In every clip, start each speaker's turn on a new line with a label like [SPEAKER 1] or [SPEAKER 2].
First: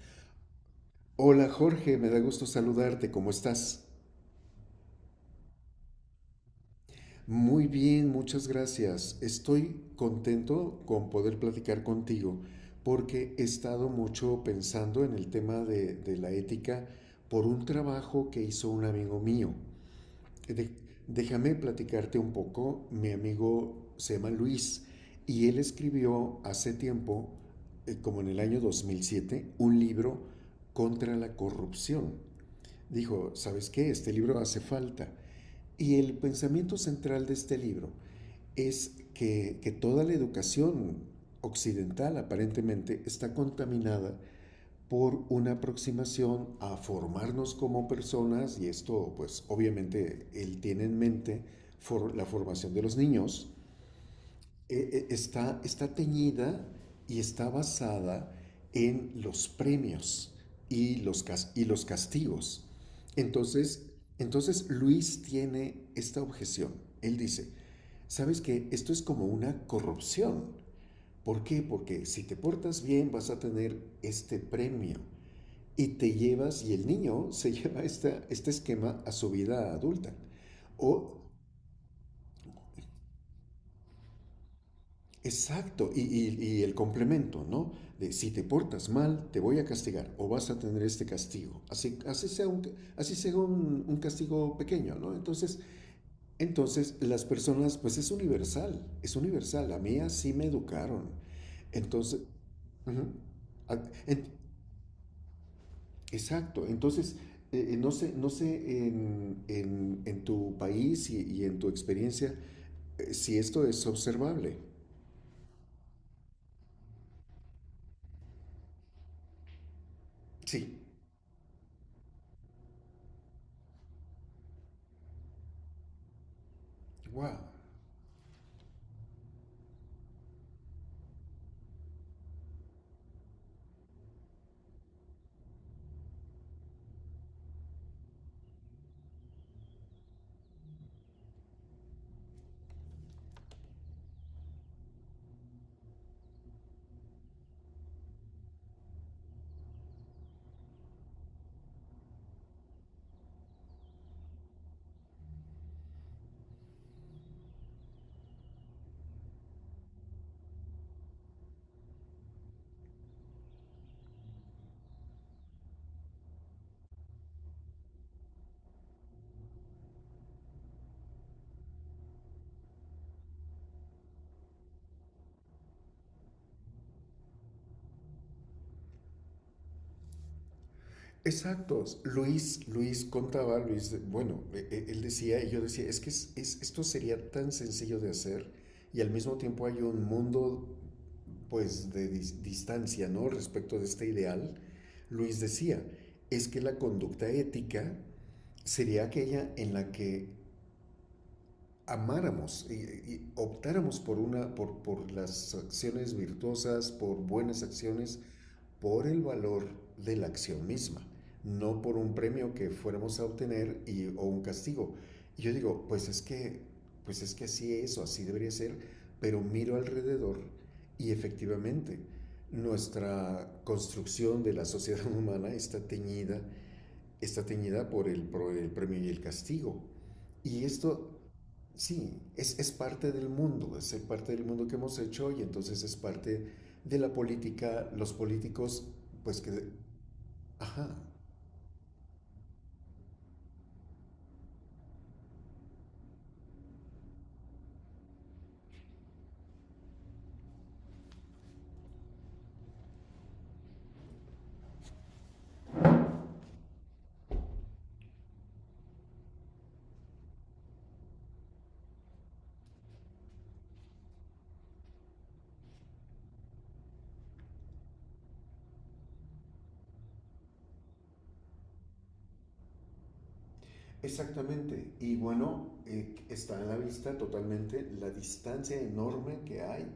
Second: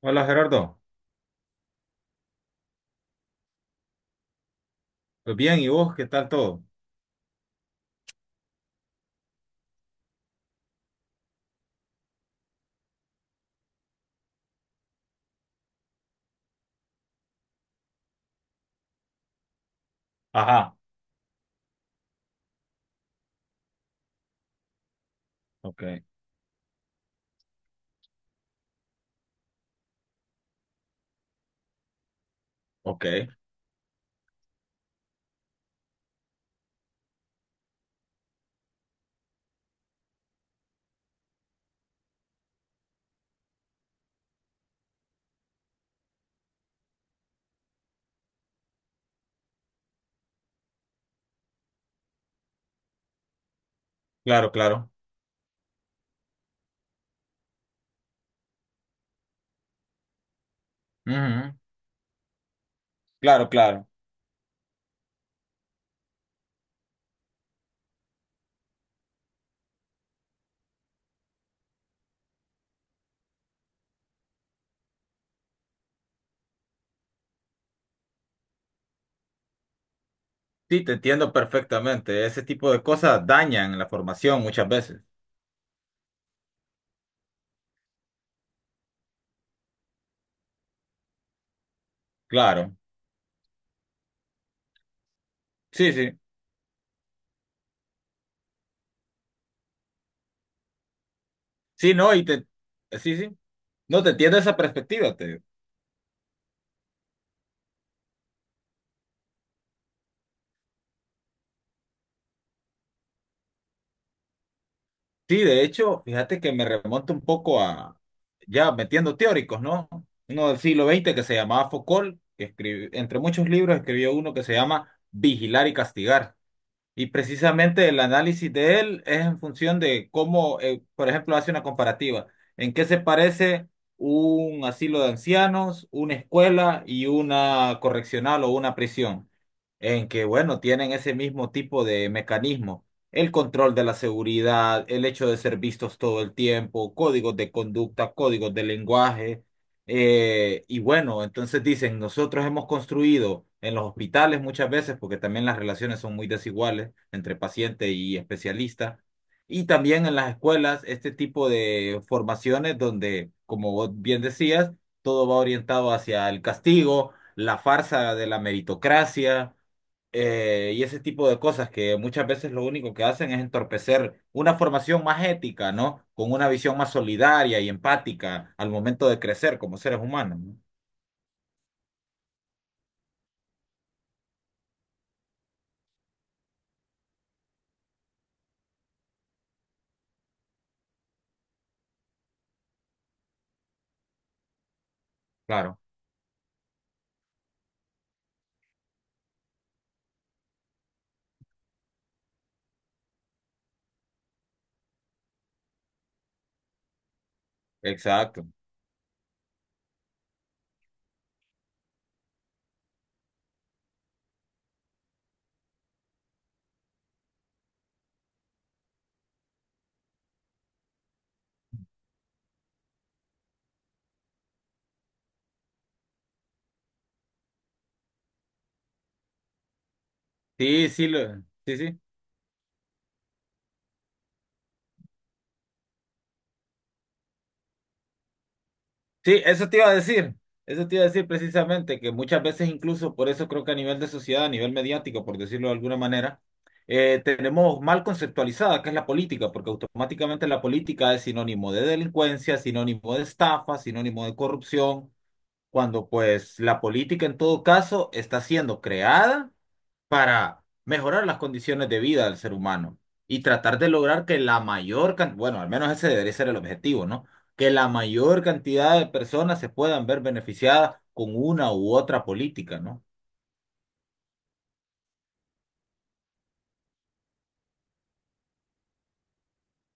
[SPEAKER 1] Hola Gerardo,
[SPEAKER 2] Hola Jorge, me da gusto saludarte, ¿cómo estás?
[SPEAKER 1] pues bien, ¿y vos qué tal todo?
[SPEAKER 2] Muy bien, muchas gracias. Estoy contento con poder platicar contigo porque he estado mucho pensando en el tema de la ética por un trabajo que hizo un amigo mío. De-
[SPEAKER 1] Ajá.
[SPEAKER 2] Déjame platicarte un poco, mi amigo se llama Luis y él
[SPEAKER 1] Ok,
[SPEAKER 2] escribió hace tiempo, como en el año 2007, un libro contra la corrupción.
[SPEAKER 1] ok.
[SPEAKER 2] Dijo, ¿sabes qué? Este libro hace falta. Y el pensamiento central de este libro es que toda la educación occidental aparentemente está contaminada por una aproximación a formarnos como personas, y esto pues obviamente él tiene en mente for la formación de los niños,
[SPEAKER 1] Claro, claro.
[SPEAKER 2] está teñida y está basada en los premios y
[SPEAKER 1] Ujú.
[SPEAKER 2] y los castigos.
[SPEAKER 1] Claro,
[SPEAKER 2] Entonces,
[SPEAKER 1] claro.
[SPEAKER 2] entonces Luis tiene esta objeción. Él dice, sabes que esto es como una corrupción. ¿Por qué? Porque si te portas bien vas a tener este premio y te llevas, y el niño se lleva este esquema a su vida adulta.
[SPEAKER 1] Sí, te
[SPEAKER 2] O
[SPEAKER 1] entiendo perfectamente. Ese tipo de cosas dañan la formación muchas veces.
[SPEAKER 2] exacto, y el complemento, ¿no? De si te portas mal, te voy a castigar o vas a tener este castigo. Así,
[SPEAKER 1] Claro,
[SPEAKER 2] así sea un castigo pequeño, ¿no? Entonces,
[SPEAKER 1] sí, sí,
[SPEAKER 2] entonces, las personas, pues es universal, es universal. A mí así me educaron.
[SPEAKER 1] sí, no,
[SPEAKER 2] Entonces, ujú.
[SPEAKER 1] sí, sí,
[SPEAKER 2] Ah,
[SPEAKER 1] no te
[SPEAKER 2] en-
[SPEAKER 1] entiendo esa perspectiva. Te
[SPEAKER 2] exacto, entonces, no sé, no sé en tu país y en tu experiencia si esto es observable.
[SPEAKER 1] Sí, de hecho, fíjate que me remonta un poco ya metiendo teóricos, ¿no? Uno del
[SPEAKER 2] Sí,
[SPEAKER 1] siglo XX que se llamaba Foucault, que escribió, entre muchos libros escribió uno que se llama Vigilar y Castigar. Y
[SPEAKER 2] wow.
[SPEAKER 1] precisamente el análisis de él es en función de cómo, por ejemplo, hace una comparativa. ¿En qué se parece un asilo de ancianos, una escuela y una correccional o una prisión? En que, bueno, tienen ese mismo tipo de mecanismo. El control de la seguridad, el hecho de ser vistos todo el tiempo, códigos de conducta, códigos de lenguaje. Y bueno, entonces dicen, nosotros hemos construido en los hospitales muchas veces, porque también las relaciones son muy desiguales entre paciente y especialista, y también en las escuelas, este tipo de formaciones donde, como vos bien decías, todo va orientado hacia el castigo, la farsa de la meritocracia, y ese tipo de cosas que muchas veces lo único que hacen es entorpecer una formación más ética, ¿no? Con una visión más solidaria y empática al momento de crecer como seres humanos, ¿no?
[SPEAKER 2] Exactos. Luis contaba, Luis, bueno, él decía, y yo decía, es que esto sería tan sencillo de hacer y al mismo tiempo hay un mundo, pues, de distancia, ¿no? Respecto de este ideal. Luis
[SPEAKER 1] Claro,
[SPEAKER 2] decía, es que la conducta ética sería aquella en la que amáramos y optáramos por por las acciones virtuosas, por buenas acciones,
[SPEAKER 1] exacto.
[SPEAKER 2] por el valor de la acción misma, no por un premio que fuéramos a obtener y, o un castigo. Y yo digo, pues es que así es o así debería ser, pero miro alrededor y efectivamente nuestra construcción de la sociedad humana está teñida por el premio y el castigo. Y
[SPEAKER 1] Sí, sí,
[SPEAKER 2] esto
[SPEAKER 1] sí, sí.
[SPEAKER 2] sí, es parte del mundo, es parte del mundo que hemos hecho y entonces es parte de la política, los políticos, pues
[SPEAKER 1] Sí, eso
[SPEAKER 2] que...
[SPEAKER 1] te iba a decir. Eso
[SPEAKER 2] Ajá,
[SPEAKER 1] te iba a decir precisamente, que muchas veces incluso, por eso creo que a nivel de sociedad, a nivel mediático, por decirlo de alguna manera, tenemos mal conceptualizada qué es la política, porque automáticamente la política es sinónimo de delincuencia, sinónimo de estafa, sinónimo de corrupción. Cuando pues la política en todo caso está siendo creada para mejorar las condiciones de vida del ser humano y tratar de lograr que la mayor cantidad, bueno, al menos ese debería ser el objetivo, ¿no? Que la mayor cantidad de personas se puedan ver beneficiadas con una u otra política, ¿no?
[SPEAKER 2] exactamente. Y bueno, está en la vista totalmente la distancia enorme que hay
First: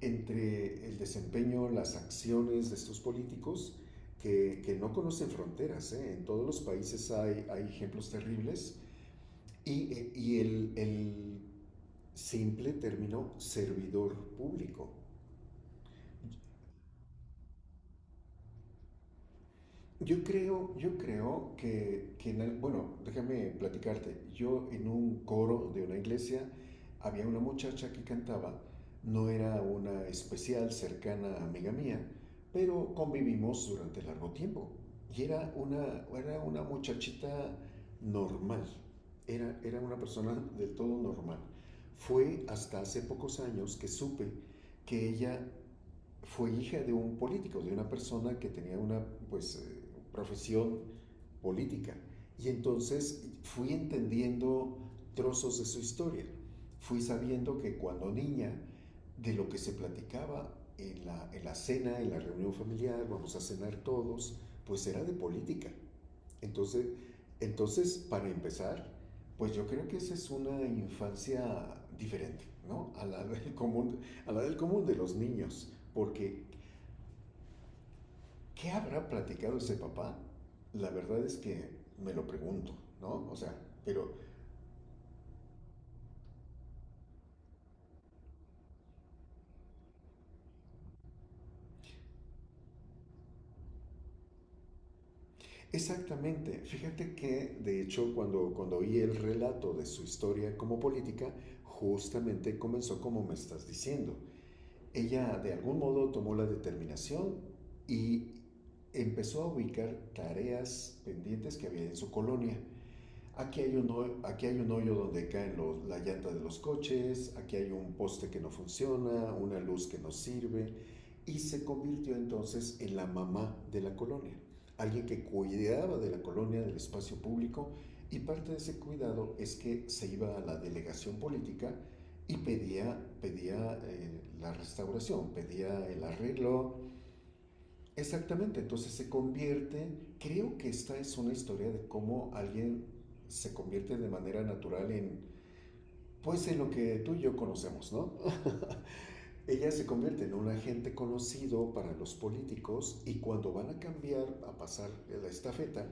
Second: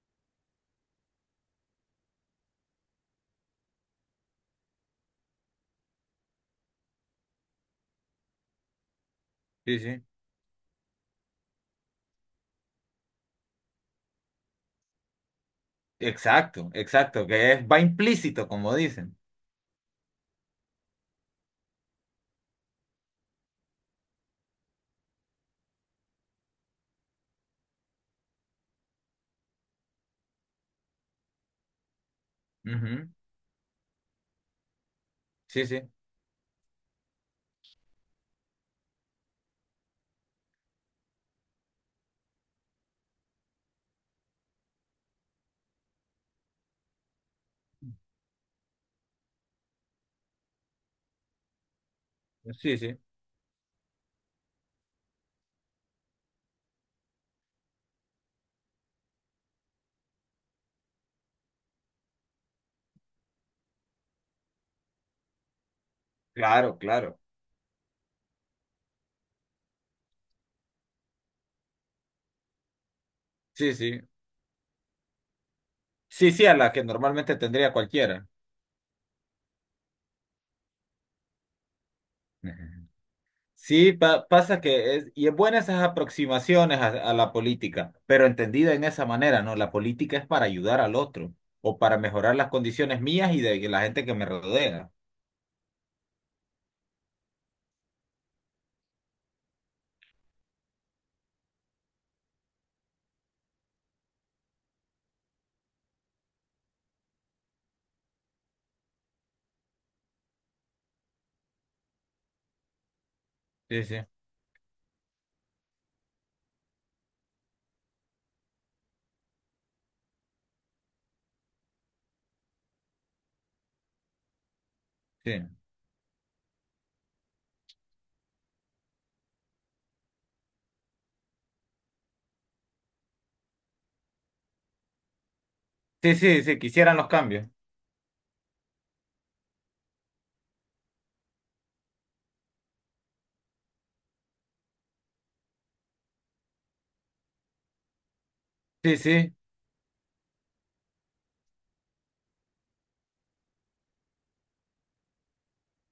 [SPEAKER 2] entre el desempeño, las acciones de estos políticos que no conocen fronteras. ¿Eh? En todos los países hay, hay ejemplos terribles
[SPEAKER 1] Sí,
[SPEAKER 2] y,
[SPEAKER 1] sí.
[SPEAKER 2] el simple término servidor público.
[SPEAKER 1] Exacto, exacto, que es, va implícito, como dicen.
[SPEAKER 2] Yo creo que, bueno, déjame platicarte. Yo en un coro de una iglesia había una muchacha que cantaba, no era una especial cercana amiga mía, pero
[SPEAKER 1] Ujú.
[SPEAKER 2] convivimos durante largo tiempo. Y
[SPEAKER 1] Sí, sí,
[SPEAKER 2] era una muchachita normal, era una persona del todo normal. Fue hasta hace pocos años que supe que ella fue hija de un político, de una persona que tenía una pues, profesión política. Y
[SPEAKER 1] sí, sí.
[SPEAKER 2] entonces fui entendiendo trozos de su historia. Fui sabiendo que cuando niña, de lo que se platicaba en en la cena, en la reunión familiar, vamos a cenar todos, pues era de política.
[SPEAKER 1] Claro,
[SPEAKER 2] Entonces,
[SPEAKER 1] claro.
[SPEAKER 2] entonces para empezar, pues yo creo que esa es una infancia diferente, ¿no? A la del
[SPEAKER 1] Sí,
[SPEAKER 2] común,
[SPEAKER 1] sí.
[SPEAKER 2] a la del común de los niños,
[SPEAKER 1] Sí,
[SPEAKER 2] porque
[SPEAKER 1] sí, a la que normalmente tendría cualquiera.
[SPEAKER 2] ¿qué habrá platicado ese papá? La verdad es que me lo pregunto, ¿no? O sea,
[SPEAKER 1] Sí,
[SPEAKER 2] pero
[SPEAKER 1] pasa que es, y es buena esas aproximaciones a la política, pero entendida en esa manera, ¿no? La política es para ayudar al otro o para mejorar las condiciones mías y de la gente que me rodea.
[SPEAKER 2] exactamente, fíjate que de hecho cuando oí el relato de su historia como política, justamente comenzó como me estás diciendo. Ella de algún modo tomó la determinación y empezó a ubicar tareas pendientes que había en su colonia.
[SPEAKER 1] Sí, sí,
[SPEAKER 2] Aquí hay un hoyo donde caen la llanta de los coches, aquí hay un poste que no funciona, una luz que no sirve, y se convirtió entonces en la mamá de la colonia, alguien que
[SPEAKER 1] sí.
[SPEAKER 2] cuidaba de la colonia, del espacio público, y parte de ese cuidado es que se iba a la delegación política y pedía, pedía la restauración, pedía el
[SPEAKER 1] Sí, sí, sí,
[SPEAKER 2] arreglo.
[SPEAKER 1] quisieran los cambios.
[SPEAKER 2] Exactamente, entonces se convierte, creo que esta es una historia de cómo alguien se convierte de manera natural en, pues en lo que tú y yo conocemos, ¿no?
[SPEAKER 1] Sí, sí,
[SPEAKER 2] Ella se convierte en un agente conocido para los políticos y cuando van a cambiar, a pasar la estafeta,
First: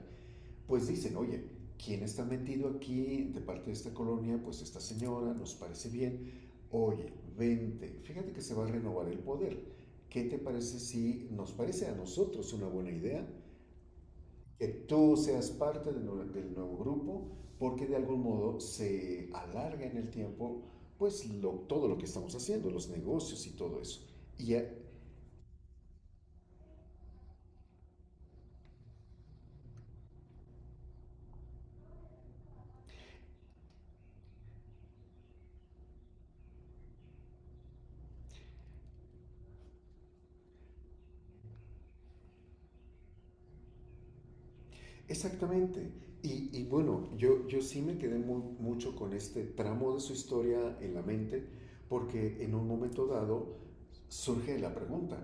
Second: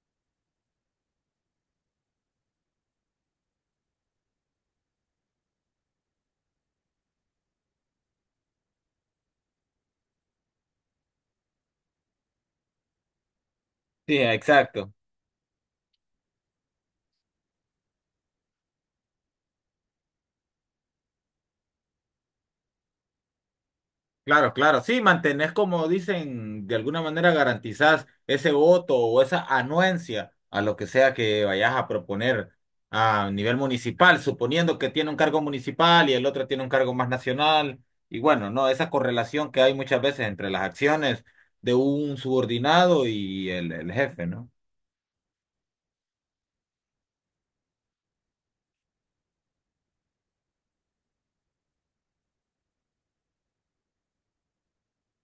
[SPEAKER 2] pues dicen, oye, ¿quién está metido aquí de parte de esta colonia? Pues esta señora, nos parece bien. Oye, vente, fíjate que se va a renovar el poder. ¿Qué te parece si nos parece a nosotros una buena idea?
[SPEAKER 1] sí,
[SPEAKER 2] Que
[SPEAKER 1] exacto.
[SPEAKER 2] tú seas parte del nuevo grupo, porque de algún modo se alarga en el tiempo pues todo lo que estamos haciendo, los negocios y todo eso. Y
[SPEAKER 1] Claro, claro, sí, mantenés como dicen, de alguna manera garantizás ese voto o esa anuencia a lo que sea que vayas a proponer a nivel municipal, suponiendo que tiene un cargo municipal y el otro tiene un cargo más nacional. Y bueno, no, esa correlación que hay muchas veces entre las acciones de un subordinado y el jefe, ¿no?
[SPEAKER 2] exactamente. Y bueno, yo sí me quedé mucho con este tramo de su historia en la mente, porque en un momento dado surge la pregunta,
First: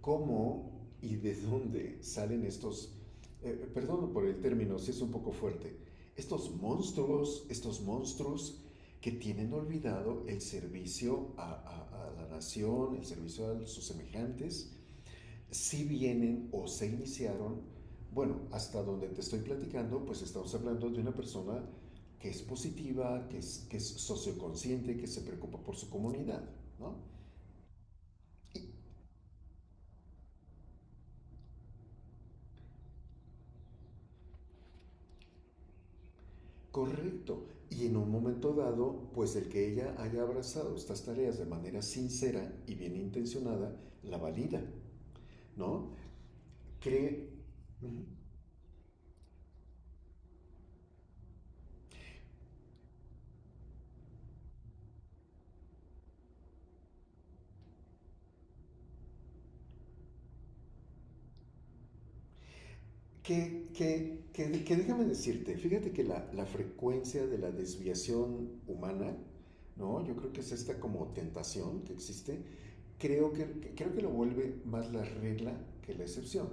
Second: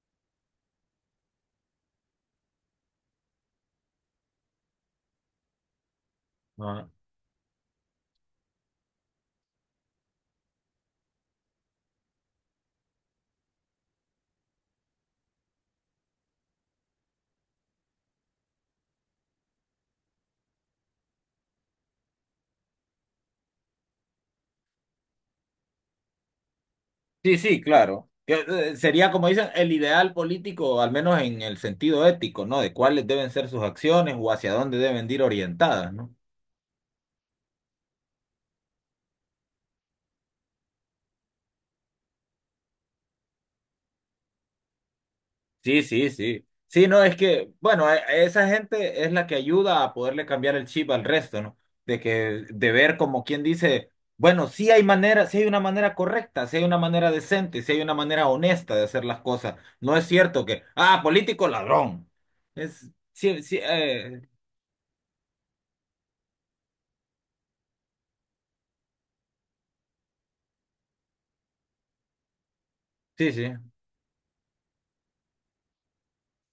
[SPEAKER 2] ¿cómo y de dónde salen estos, perdón por el término, si es un poco fuerte, estos monstruos que tienen olvidado el servicio a la nación, el servicio a sus semejantes, si vienen o se iniciaron, bueno, hasta donde te estoy platicando, pues estamos hablando de una persona que es positiva, que es socioconsciente, que se preocupa por su comunidad, ¿no?
[SPEAKER 1] Sí, sí, claro. Que, sería, como dicen, el ideal político, al menos en el sentido ético, ¿no? De cuáles deben ser sus acciones o hacia dónde deben ir orientadas, ¿no?
[SPEAKER 2] Correcto. Y en un momento dado, pues el que ella haya abrazado estas tareas de manera sincera y bien intencionada, la valida,
[SPEAKER 1] Sí,
[SPEAKER 2] ¿no?
[SPEAKER 1] sí, sí. Sí, no, es
[SPEAKER 2] Cree
[SPEAKER 1] que, bueno,
[SPEAKER 2] mm,
[SPEAKER 1] esa gente es la que ayuda a poderle cambiar el chip al resto, ¿no? De que, de ver como quien dice, bueno, sí hay manera, sí hay una manera correcta, sí hay una manera decente, sí hay una manera honesta de hacer las cosas. No es cierto que, ah, político ladrón. Es, sí, sí,
[SPEAKER 2] que déjame decirte, fíjate que la frecuencia de la desviación humana, ¿no? Yo creo que es esta como tentación que existe.
[SPEAKER 1] sí,
[SPEAKER 2] Creo
[SPEAKER 1] sí.
[SPEAKER 2] creo que lo vuelve más la regla que la excepción.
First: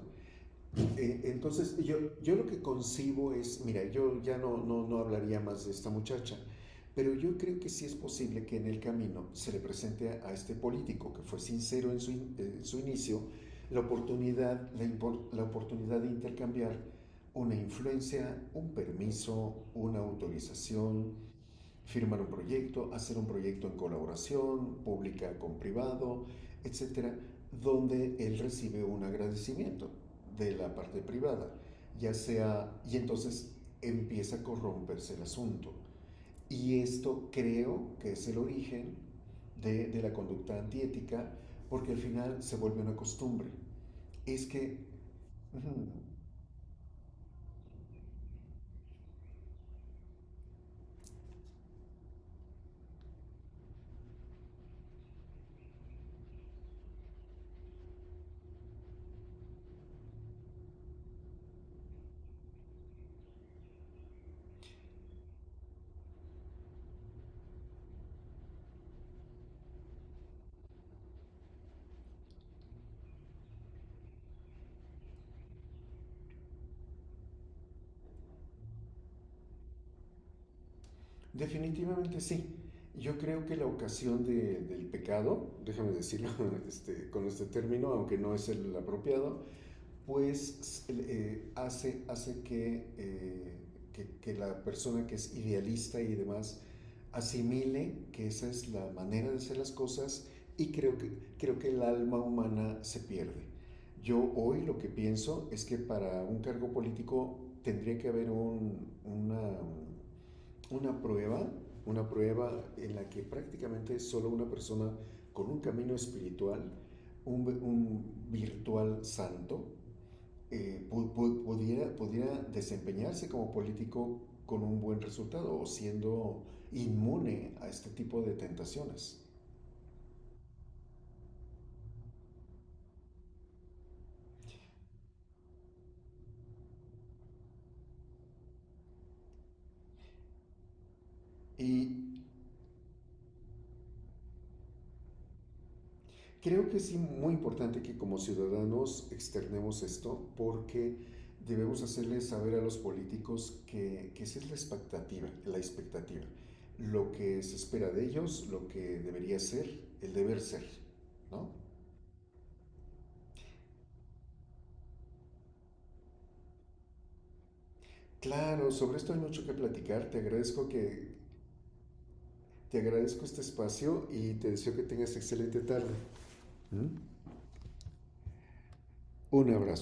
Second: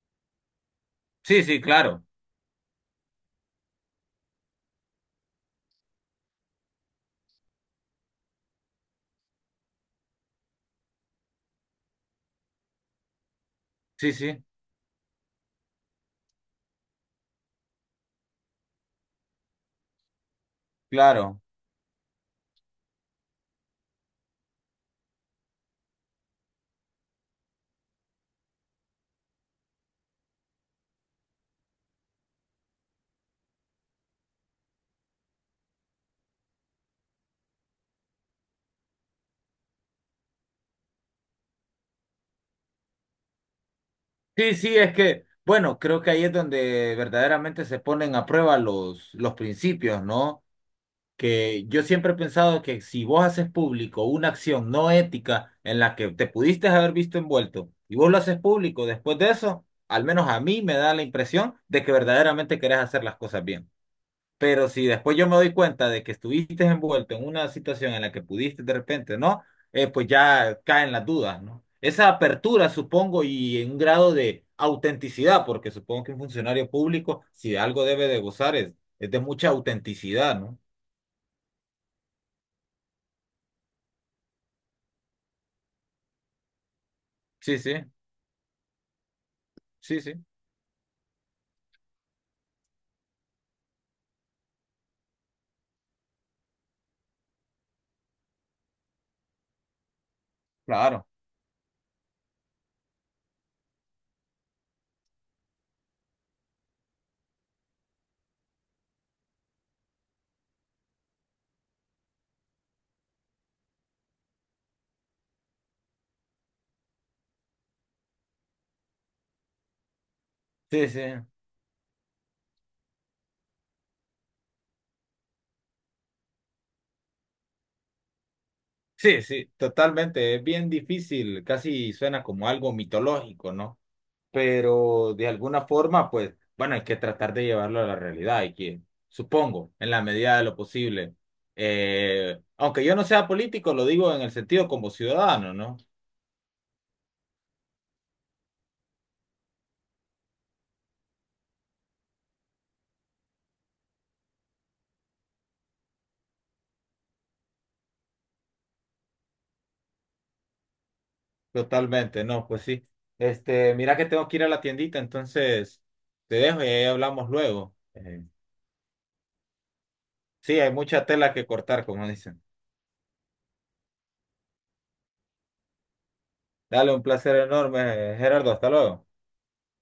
[SPEAKER 1] Sí, sí,
[SPEAKER 2] Entonces,
[SPEAKER 1] claro.
[SPEAKER 2] yo lo que concibo es, mira, yo ya no hablaría más de esta muchacha, pero yo creo que sí es posible que en el camino se le presente a este político que fue sincero en su, in, en su inicio la
[SPEAKER 1] Sí, sí,
[SPEAKER 2] oportunidad, la oportunidad de intercambiar una influencia, un permiso, una autorización,
[SPEAKER 1] claro.
[SPEAKER 2] firmar un proyecto, hacer un proyecto en colaboración pública con privado, etcétera, donde él recibe un agradecimiento de la parte privada, ya sea, y entonces empieza a corromperse el asunto. Y esto creo que es el origen de la conducta antiética, porque al final se vuelve una costumbre. Es
[SPEAKER 1] Sí, sí,
[SPEAKER 2] que
[SPEAKER 1] es que, bueno, creo que
[SPEAKER 2] mm,
[SPEAKER 1] ahí es donde verdaderamente se ponen a prueba los principios, ¿no? Que yo siempre he pensado que si vos haces público una acción no ética en la que te pudiste haber visto envuelto y vos lo haces público después de eso, al menos a mí me da la impresión de que verdaderamente querés hacer las cosas bien. Pero si después yo me doy cuenta de que estuviste envuelto en una situación en la que pudiste de repente, ¿no? Pues ya caen las dudas, ¿no? Esa apertura, supongo, y en un grado de autenticidad, porque supongo que un funcionario público, si de algo debe de gozar, es, de mucha autenticidad, ¿no?
[SPEAKER 2] definitivamente sí. Yo creo que la ocasión del pecado, déjame decirlo este, con este
[SPEAKER 1] Sí, sí,
[SPEAKER 2] término, aunque no es el apropiado,
[SPEAKER 1] sí, sí,
[SPEAKER 2] pues hace, hace que, que la persona que es idealista y demás asimile que esa es la manera de hacer las cosas y creo
[SPEAKER 1] claro.
[SPEAKER 2] creo que el alma humana se pierde. Yo hoy lo que pienso es que para un cargo político tendría que haber una prueba, una prueba en la que prácticamente solo una persona con un camino espiritual, un virtual santo,
[SPEAKER 1] Sí, sí,
[SPEAKER 2] pudiera, pudiera desempeñarse como político con un buen resultado o siendo inmune a este tipo de tentaciones.
[SPEAKER 1] sí, sí, totalmente. Es bien difícil, casi suena como algo mitológico, ¿no? Pero de alguna forma, pues, bueno, hay que tratar de llevarlo a la realidad, hay que, supongo, en la medida de lo posible.
[SPEAKER 2] Y
[SPEAKER 1] Aunque yo no sea político, lo digo en el sentido como ciudadano, ¿no?
[SPEAKER 2] creo que es muy importante que como ciudadanos externemos esto porque debemos hacerles saber a los políticos que esa es la expectativa, lo que se espera de ellos, lo que debería ser, el deber ser, ¿no?
[SPEAKER 1] Totalmente, no, pues sí. Este, mira que tengo que ir a la tiendita, entonces te dejo y ahí hablamos luego.
[SPEAKER 2] Claro, sobre esto hay mucho que platicar.
[SPEAKER 1] Sí, hay mucha tela que cortar, como dicen.
[SPEAKER 2] Te agradezco este espacio y te deseo que tengas excelente tarde.
[SPEAKER 1] Dale,
[SPEAKER 2] ¿Mm?
[SPEAKER 1] un placer enorme, Gerardo, hasta luego.
[SPEAKER 2] Un abrazo.